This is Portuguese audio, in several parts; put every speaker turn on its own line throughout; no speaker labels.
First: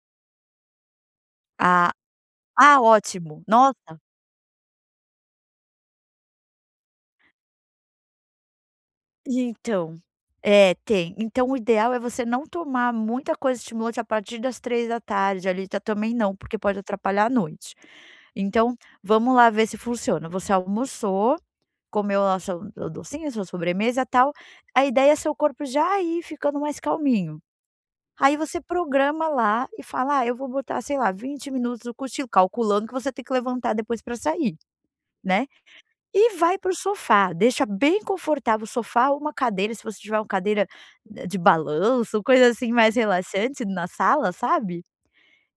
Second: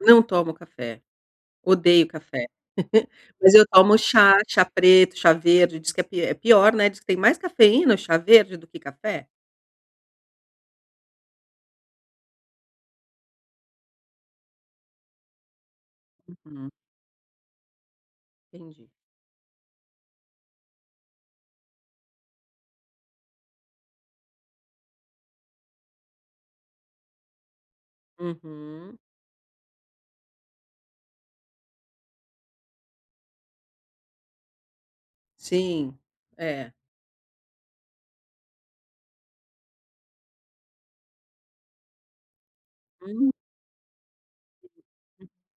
Não tomo café.
Ah,
Odeio café.
ah, ótimo,
Mas eu tomo
nossa.
chá, chá preto, chá verde, diz que é pi é pior, né, diz que tem mais cafeína, chá verde do que café.
Então, é, tem, então o ideal é você não tomar muita coisa de a partir das 15h, ali, ta também não porque
Uhum.
pode atrapalhar à noite. Então,
Entendi.
vamos lá ver se funciona, você almoçou comeu lá seu do docinho sua sobremesa tal, a ideia é seu corpo já ir ficando mais calminho. Aí você
Uhum.
programa lá e fala: "Ah, eu vou botar sei lá 20 minutos, no cochilo". Calculando que você tem que levantar depois pra sair, né,
Sim,
e vai
é.
pro sofá deixa bem confortável o sofá, uma cadeira se você tiver, uma cadeira de balanço ou coisa, assim, mais
Hum.
relaxante na sala, sabe?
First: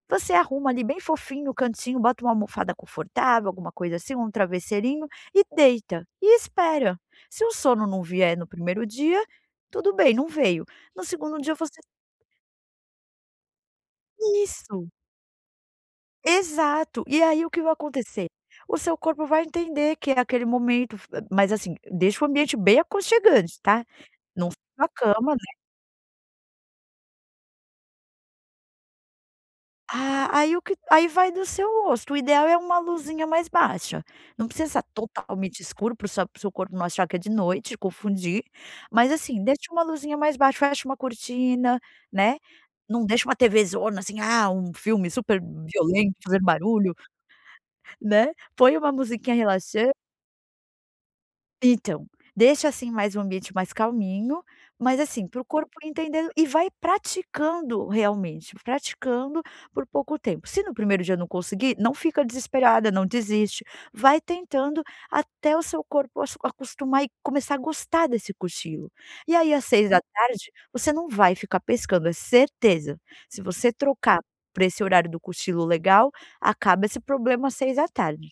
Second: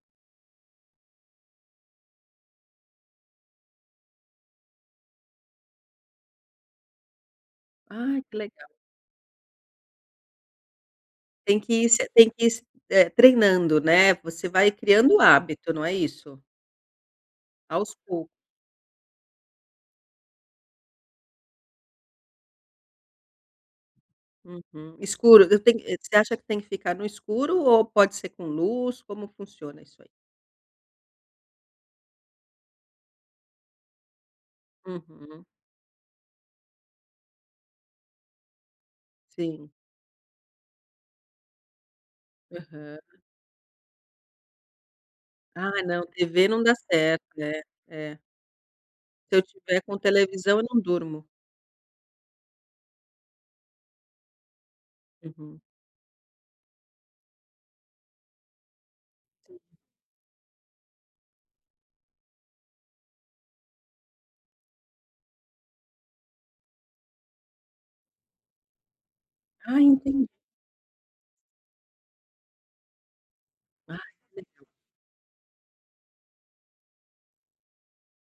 Você arruma ali bem fofinho no cantinho, bota uma almofada confortável, alguma coisa assim, um travesseirinho e deita e espera. Se o sono não
Ai, que
vier no
legal.
primeiro dia tudo bem, não veio. No segundo dia eu
Tem que
você
ir se a tem que ir, eh, treinando, né. Você vai
Isso.
criando hábito, não é isso?
Exato. E aí o que vai
Aos
acontecer?
pouco.
O seu corpo vai entender que é aquele momento, f mas assim, deixa o ambiente bem aconchegante, tá? Não só a
Uhum.
cama,
Escuro,
né.
eu tenho, você acha que tem que ficar no escuro ou pode ser com luz, como funciona isso aí?
Ah, aí o que aí vai do seu gosto o ideal é uma luzinha mais baixa, não precisa estar
Uhum.
totalmente escuro para seu para o seu corpo não achar que é de noite e confundir, mas, assim,
Sim.
deixa uma luzinha mais baixa, fecha uma cortina, né,
Aham.
não deixa uma tvzona, assim, ah, um filme super
Ah não,
violento fazer
tv não dá
barulho,
certo, né, é.
né, põe uma
Se
musiquinha
eu estiver
relaxa
com televisão eu não durmo.
Então, deixa, assim, mais um ambiente mais calminho, mas, assim, para o
Uhum.
corpo entender e vai praticando realmente, praticando por pouco tempo se no primeiro dia não conseguir não fica desesperada não desiste, vai tentando até o seu corpo acostumar e começar a gostar desse cochilo. E aí às
Ah,
seis da
enten
tarde você não vai ficar pescando, é certeza, se você
Ai,
trocar
que
para
legal.
esse horário do cochilo legal, acaba esse problema às 18h.